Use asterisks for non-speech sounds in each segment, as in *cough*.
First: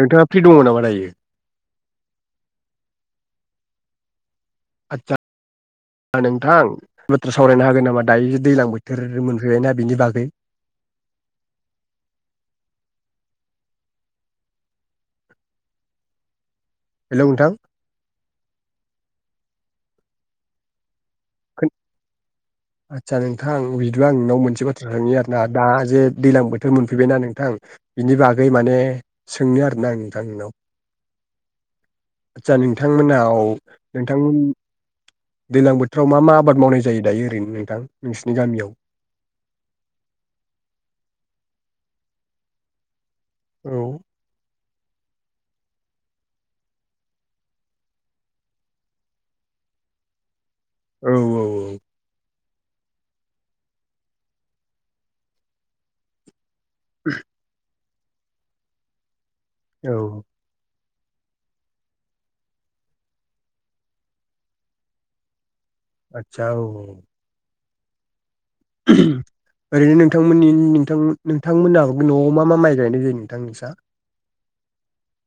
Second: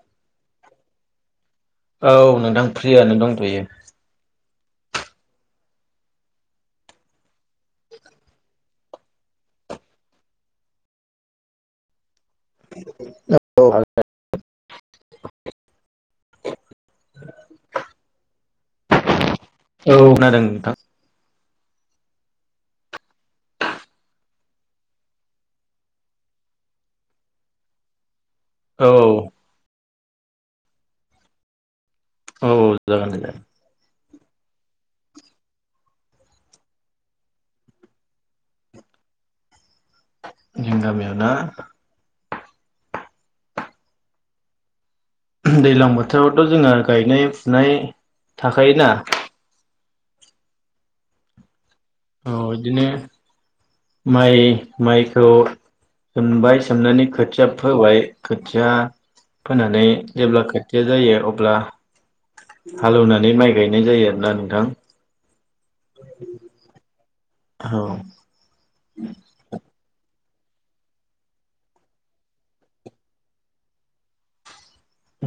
नोंथाङा फ्रि दङ नामा दायो? औ नोंथां फ्रियानो दंथयो। आदसा नोंथां बाथ्रा सावरायनो हागोन नामा दायो दैज्लां बोथोर मोनफैबायना बिनि बागै। औ औ। हेलौ नोंथां। औ खोनादों नोंथां। आदसा नोंथां बिदिब्ला आं नोंनाव मोनसे बाथ्रा सोंनो आरो ना दा जे दैज्लां बोथोर मोनफैबायना नोंथां बिनि बा गै माने औ सोंनो आरोना आंङो। नोंथां नोंनाव। औ आदसा जागोन दे नोंथांमोनाव। जागोन नोंथां दैज्लां बोथोराव मा मा आबाद मावनाय जायो दायो ओरैनो नोंथां नोंसिनि गामियाव। जों गामियाव दा औ। दैज्लां बोथोरावथ जोंहा गायनाय फुनाय थाखायोना। औ औ औ औ बिदिनो माइ माइखौ सोमबाय सोमनानै खोथिया फोबाय खोथिया फोनानै औ जेब्ला खो थिया जायो अब्ला हालौनानै माइ गायनाय जायो आरोना नोंथां। आतसा औ औ *unintelligible* आरैनो थांमोननि नोंथांमो नोंथांमोना न'आव मा मा माइ गायनाय जायो नोंथां नोसा?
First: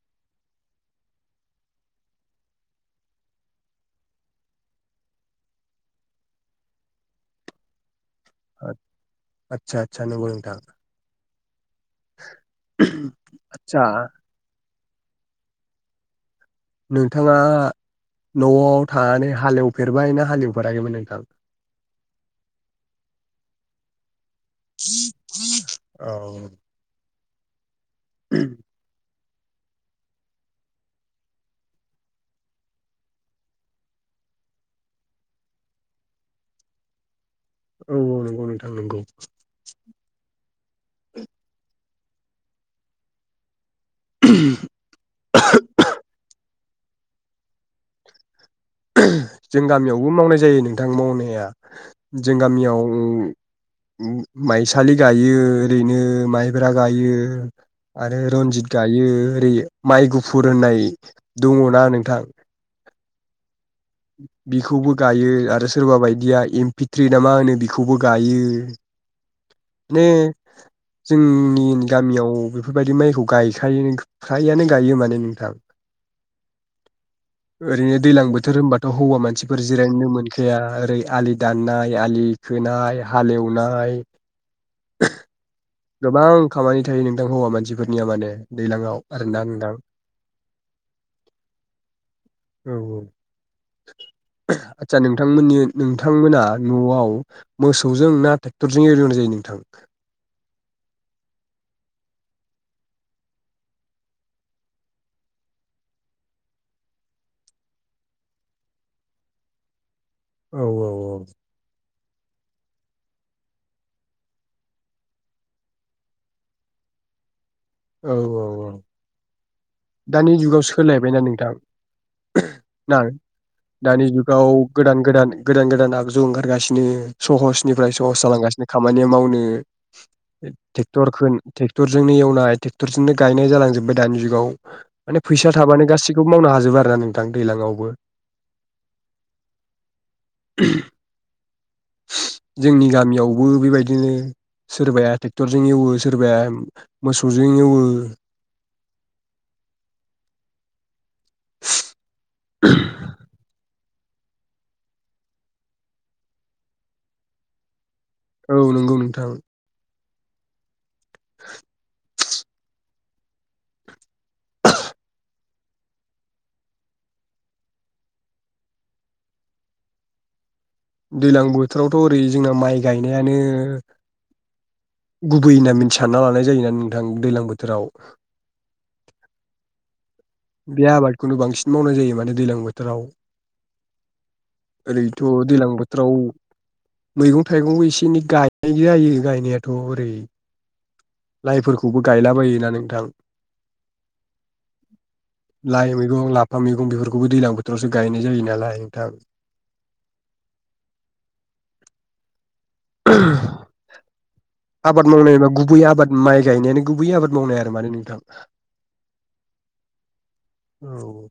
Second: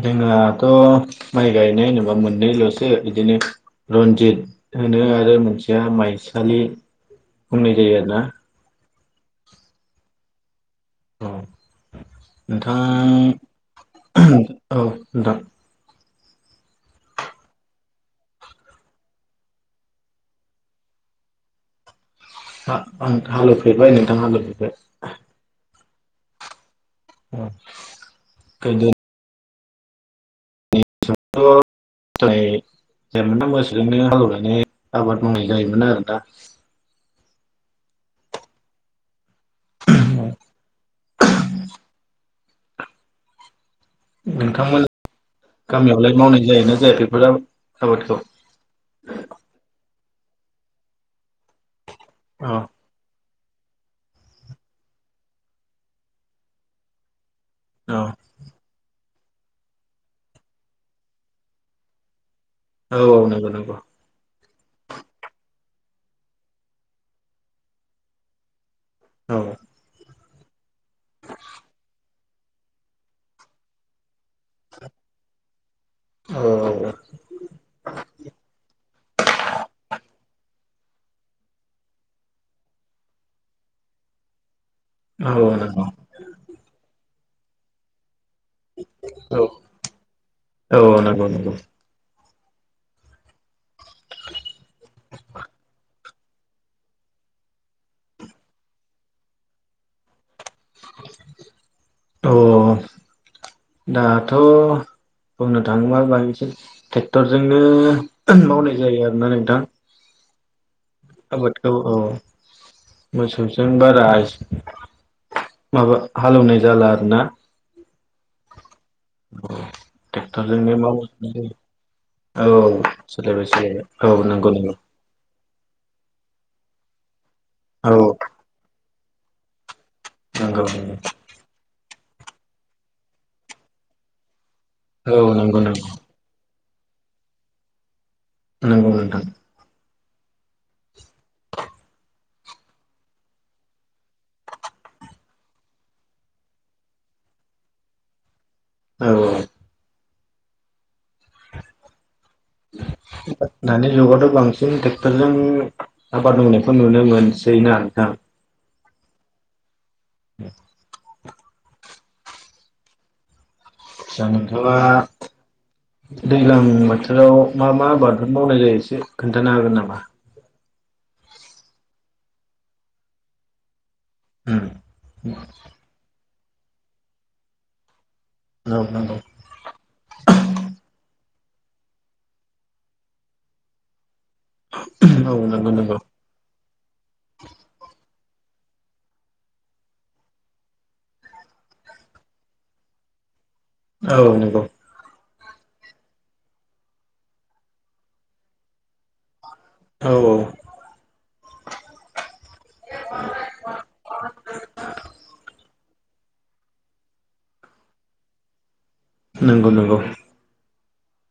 जोंहाथ' माइ गायनाय होनोबा मोननैल'सो बिदिनो रन्जित होनो आरो मोनसेया माइसालि बुंनाय जायो आरोना। आतसा आतसा नोंगौ नोंथां औ आदसा नोंथांङा *unintelligible* औ नोंथां नोंथाङा न'आव थानानै हालेवफेरबाय ना हालेवफेराखैमोन नोंथां? आ आं हालेवफेरबाय नोंथां हालेवफेरबाय। औ *unintelligible* गोदो थ' जाय जायोमोना मोसौजोंनो हालेनानै आबाद मावनाय जायोमोन आरोना। औ औ नोंगौ नोंथां नोंगौ *unintelligible* नोंथांमोन गामियावलाय मावनाय जायोना जा या बेफोर आबादखौ? *unintelligible* जों गामियावबो मावनाय जायो नोंथां मावनाया। जों औ गामियाव माइसालि गायो ओरैनो माइब्रा गायो। औ आरो रन्जित गायो। ओरै माइ गुफुर होननाय दङ ना नोंथां? औ औ नोंगौ नोंगौ बिखौबो गायो आरो सोरबा बायदिया एम्पिथ्रि ना मा होनो बिखौबो गायो। औ नो जोंनि गामियाव बिफोरबायदि माइखौ गायखायो फ्रायानो गायो माने नोंथां औ *inaudible* ओरैनो दैलां बोथोर होनबा मानसिफोर जिरायनो मोनखा या ओरै आलि दाननाय, आलि खोनाय, हालेवनाय औ नों गोबां खामानि थायो हौवा मानसिफोरनिया माने दैलाङाव आरोना औ नोंथां *inaudible* औ औ नंगौ नंगौ औ औ आतसा नोंथांमोननि नोंथां नोंथांमोना न'आव मोसौजों ना टेक्टरजों एवनाय जायो नोंथां? *inaudible* अ दाथ' बुंनो थाङोबा बांसिन टेक्टरजोंनो मावनाय जायो आरोना नोंथां। औ औ आबाद औ औ मोसौजों बारा *inaudible* माबा हालेवनाय जाला आरोना। औ औ औ *inaudible* औ दानि जुगाव टेक्टरजोंनो माव सोलायबायना नोंथां *inaudible* औ ना सोलायबाय सोलायबाय दानि औ जुगाव नंगौ नंगौ। गोदान गोदान गोदान गोदान आगजु ओंखारगासिनो। औ सहसनिफ्राय सहस जालांगासिनो खामानिया माव नो नंगौ नंगौ टेक्टर खोन- टेक टुरजोंनो एवनाय टेक्टरजोंनो गायनाय जालांजोबबाय दानि जुगाव। औ माने फैसा नंगौ नंगौ थाबानो गासिखौबो मावनो हाजोबबो आ रो नोंथां दैज्लाांआवबो नोंगौ नोंथां। जोंनि गामियावबो बेबायदिनो सोरबाया ट्रेक्टरजों एवो सोरबाया मोसौजों एवो औ औ *inaudible* दानि जुगावथ' बांसिन ट्रेक्टरजों आबाद मावनायखौ नुनो मोनसै ना नोंथां औ नंगौ नोंथां *inaudible* नोंथाङा दैज्लां बोथोराव मा मा आबादफोर मावनाय जायो एसे खोन्थानो हागोन नामा दैलां बोथोरावथ' ओरै जोंना माइ गायनायानो उम गुबैयैना मिनथिनना सान्ना लानाय जायनानै नोंथां दैलां बोथोराव औ नोंगौ बे आबादखौनो बांसिन मावनाय जायो माने दैज्लां बोथोराव ओरैथ' औ नंगौ औ दैलां नंगौ नंगौ बोथोराव मैगं थाइगं एसे एनै गायनाय जायो गायनायाथ' ओरै लाइफोरखौबो गायला बायोना नोंथां औ नंगौ लाइ मैगं लाफा मैगं बेफोरखौबो दैलां बोथोरावसो गायनाय जायो नालाय नोंथां औ औ आबाद मावनायबा गुबै आबाद माइ गायनायानो गुबै आबाद मावनाय आरो माने नोंथां नंगौ नंगौ औ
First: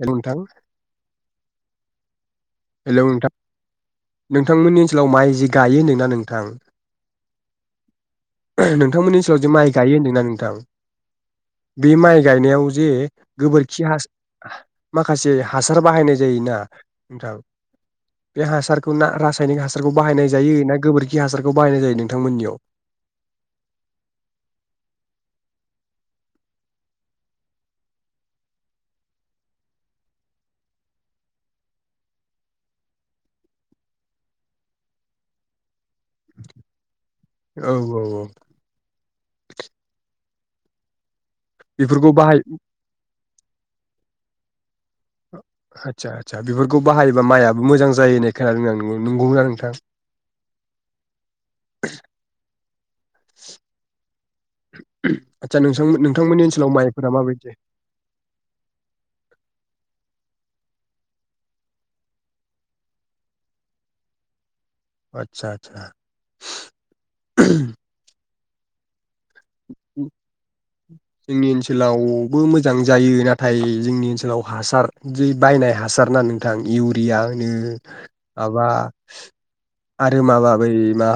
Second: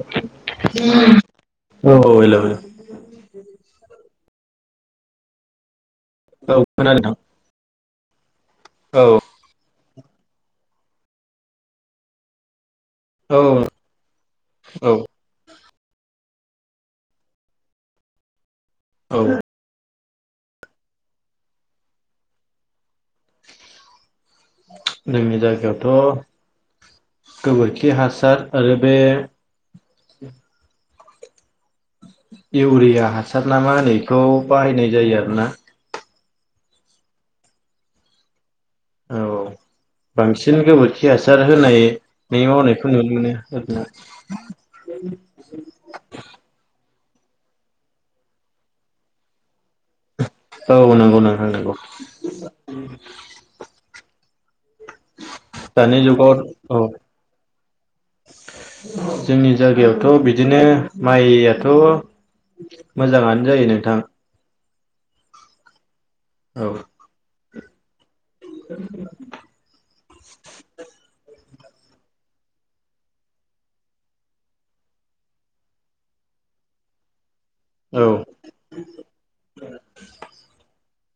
हेलौ नोंथां औ हेलौ हेलौ नोंथां नोंथांमोननि ओनसोलाव माइ जि गायो नों औ खोनादों औ नोंथांमोननि ओनसोलाव जे माइ गायो होनदोंना नोंथां बे माइ गायनायाव जे औ गोबोरखि हास औ माखासे हासार बाहायनाय जायोना नोंथां बे हासार खौ ना औ रासायनिक हासारखौ बाहायनाय जायो ना गोबोरखि हासारखौ बाहायनाय जायो नोंथांमोननियाव जोंनि जायगायावथ' गोबोरखि हासार आरो बे इउरिया हासार नामा होनो इखौ बाहायनाय जायो आरोना औ औ औ औ बांसिन गोबोरखि हास सार बेफोरखौ बाहाय होनायनि मावनायखौ नुनो मोनो *inaudible* आदसा आदसा बेफोरखौ बाहायोबा माइयाबो मोजां जायो होननाय खोनादों नंगौना नोंथां औ नंगौ नोंथां नंगौ आदसा नोंथां दानि जुगाव नोंथांमोननि ओनसोलाव औ माइफोरा माबायदि? जोंनि जायगायावथ' बिदिनो माइयाथ' मोजाङानो जायो नोंथां आतसा आतसा औ *inaudible* *inaudible* जोंनि ओनसोल लावबो मोजां जायो नाथाय जोंनि ओनसोलाव हासार जि बायनाय हासार ना नोंथां इउरिया औ माबा आरो माबा बै मा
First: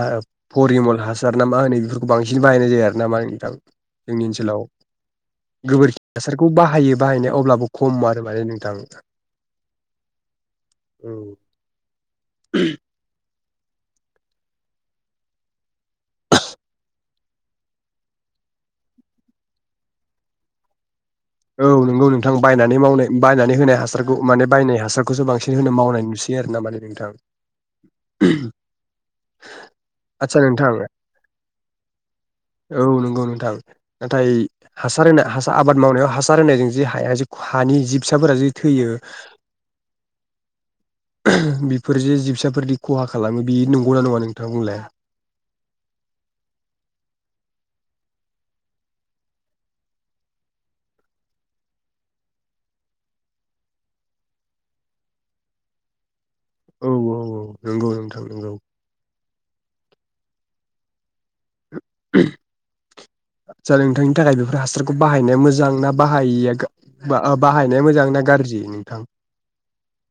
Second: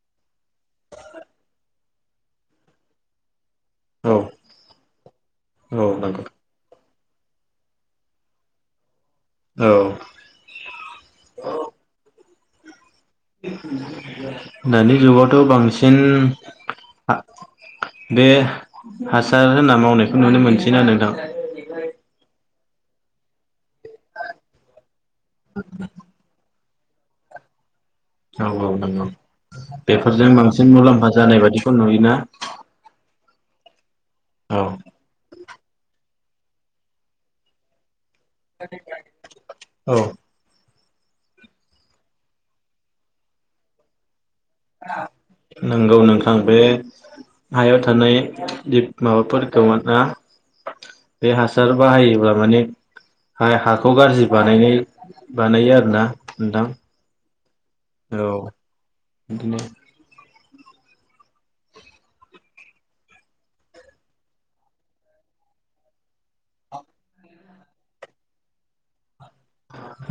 परिमल हासार ना मा होनो बेफोर बांसिन बाहायनाय जाया नामा नोंथां औ जोंनि ओनसोलाव औ गोबोरखि नंगौ हासारखौ बाहायो बाहायनाया अब्लाबो खम आरो माने नोंथां औ *inaudible* दानि जुगावथ' बांसिन बे हासार होनना मावनायखौ नुनो मोनसैना नोंथां औ नंगौ नोंथां बायनानै मावनाय बायनानै होनाय हासारखौ माने बायनाय हासारखौसो बांसिन होनो मावनाय नुसै आरोना माने थां औ औ नंगौ बेफोरजों आदसा बांसिन नोंथां मुलाम्फा जानाय बादिखौ नुयोना थां नाथाय औ हासार होना हा आबाद मावनायाव हासार होनायजों जि हाया जि हानि जि फिसाफोरा जि थैयो औ बेफोर जे जिबसाफोरदि खहा खालामो बे नंगौना नङा नों नंगौ नोंथां बे हायाव थानाय बि माबाफोरखौ माने बे हासार बाहायोब्ला माने हाखौ गाज्रि बानायनाय बानायो आरोना नोंथां नोंगौ नोंथां औ नोंगौ बिदिनो आदसा नोंथांनि थाखाय बेफोर हासारखौ बाहायनाया मोजां ना बाहायिया बाहायनाया मोजां ना गाज्रि नोंथां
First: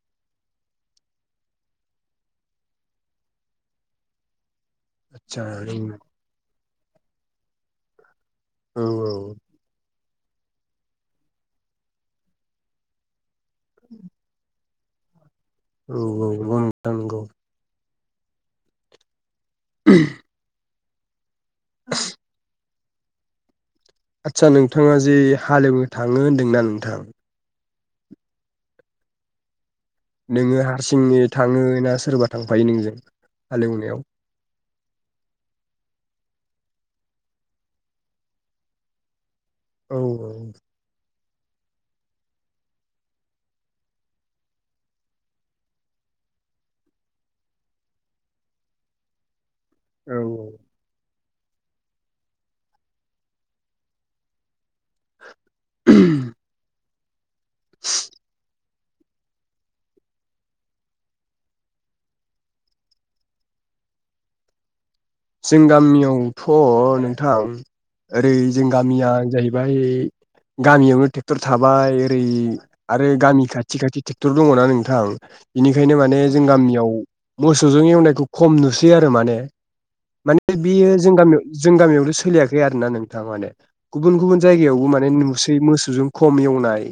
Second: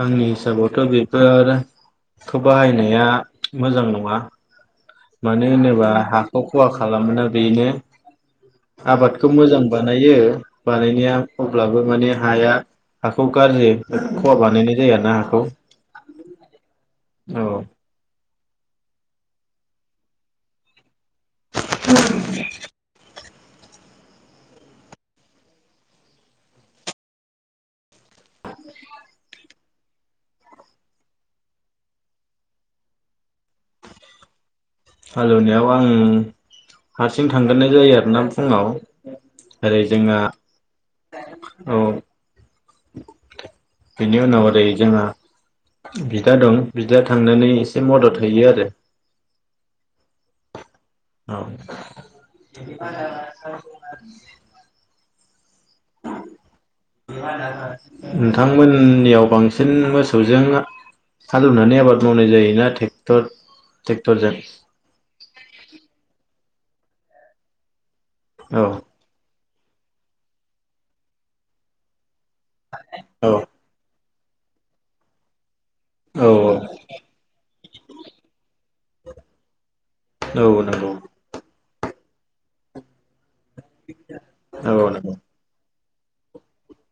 आंनि हिसाबावथ' बेफोरखौ बाहायनाया मोजां नङा मानो आदसा होनोबा हाखौ खहा खालामोना बेनो औ आबादखौ मोजां बानायो बानायनाया अब्लाबो माने हाया हाखौ गाज्रि खहा बानायनाय जायो आरोना हाखौ औ औ नंगौ नोंथां नंगौ औ *inaudible* औ आदसा नोंथाङा जे हालेवनो थाङो होनदोंना नोंथां नोङो हारसिंनो थाङो ना सोरबा थांफायो नोंजों हालेवनायाव हालेवनायाव आं हारसिं थांग्रोनाय जायो आरोना फुङाव ओरै औ जोंना औ बेनि उनाव ओरै जोंहा बिदा दं बिदाया थांनानै एसे मदद हैयो आरो औ औ *unintelligible* नोंथांमोन उननियाव बांसिन मोसौजों हालेवनानै आबाद मावनाय जायोना ट्रेक्टर ट्रेक्टरजों जों गामियाव अ नोंथां ओरै औ जों गामिया जाहैबाय ओमफ्राय गामियावनो ट्रेक्टर थाबाय ओरै आरो औ गामि खाथि खाथि ट्रेक्टर दङना नोंथां बेनिखायनो माने औ जों गामियाव मोसौजों एवनायखौ खम नुसै बिब्दि आरो माने औ माने बेयो नंगौ जों गामियाव जों गामियावनो सोलियाखै आरोना नोंथां माने गुबुन गुबुन औ जायगायावबो माने नंगौ नुसै मोसौ जों खम एवनाय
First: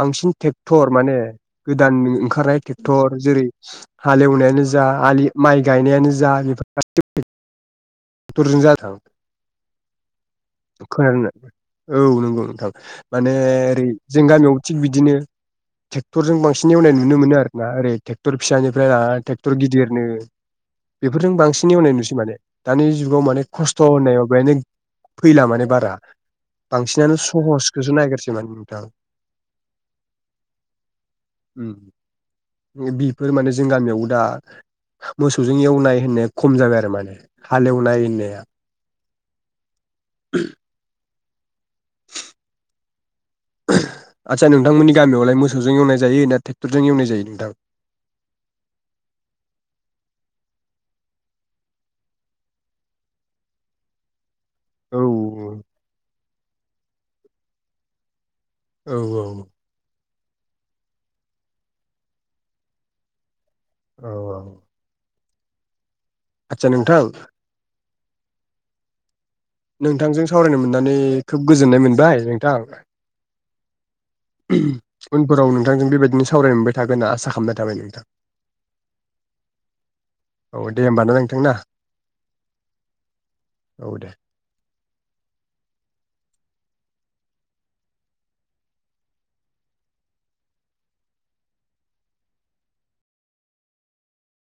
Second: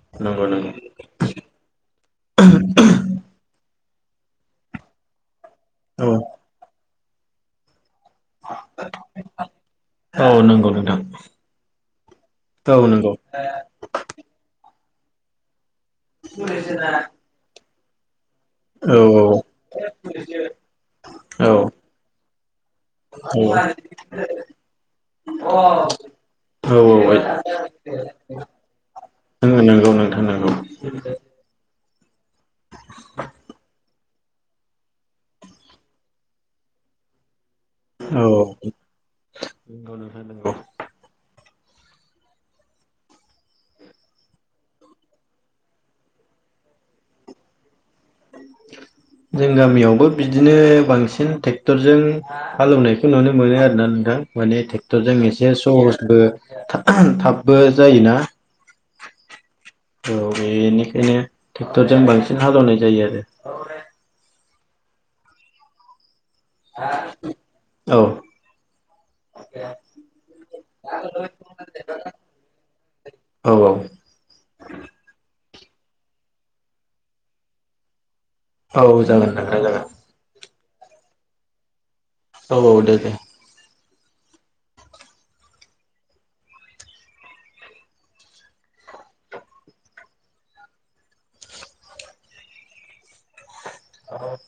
बांसिन नंगौ नंगौ ट्रेक्टर माने गोदान ओंखारनाय ट्रेक्टर जेरै हालेवनायानो जा आलि माइ गायनायानो औ जा बेफोर *unintelligible* *unintelligible* औ नंगौ नोंथां खोनादनो औ नंगौ नोंथां औ नंगौ माने ओरै जों गामियाव थिग बिदिनो ट्रेक्टरजों बांसिन एवनाय नुनो मोनो आरोना ओरै ट्रेक्टर औ फिसानिफ्राय ट्रेक्टर गिदिरनो बेफोरजों औ बांसिन एवनाय नुसै माने दानि जुगाव माने खस्थ' होननायाव बेने फैला माने बारा औ बांसिनानो सहसखौसो नायगिरसै माने नोंथां नंगौ नोंथां नंगौ औ बेफोर माने जों गामियाव दा मोसौजों एवनाय होननाया खम जाबाय आरो माने हालेवनाय होननाया नोंगौ नोंथां नोंगौ आदसा नोंथांमोननि गामियावलाय मोसौजों एवनाय जायो ना ट्रेक्टरजों एवनाय जायो नोंथां? जों गामियावबो बिदिनो बांसिन ट्रेक्टरजों हालेवनायखौ नुनो मोनो आरोना नोंथां। माने औ ट्रेक्टर जों एसे सहसबो थाबबो जायोना औ औ औ बेनिखायनो ट्रेक्टरजों बांसिन हालेवनाय जायो आरो औ औ आचचा नोंथां औ नोंथांजों सावरायनो मोननानै खोब गोजोननाय मोनबाय नोंथां औ औ उनफोराव नोंथांजों बेबायदिनो सावराय मोनबाय थागोनना आसा खालामनाय थाबाय नोंथां औ जागोन नोंथां जागोन औ दे होनोमबाना नोंथां ना। औ औ दे दे औ दे अ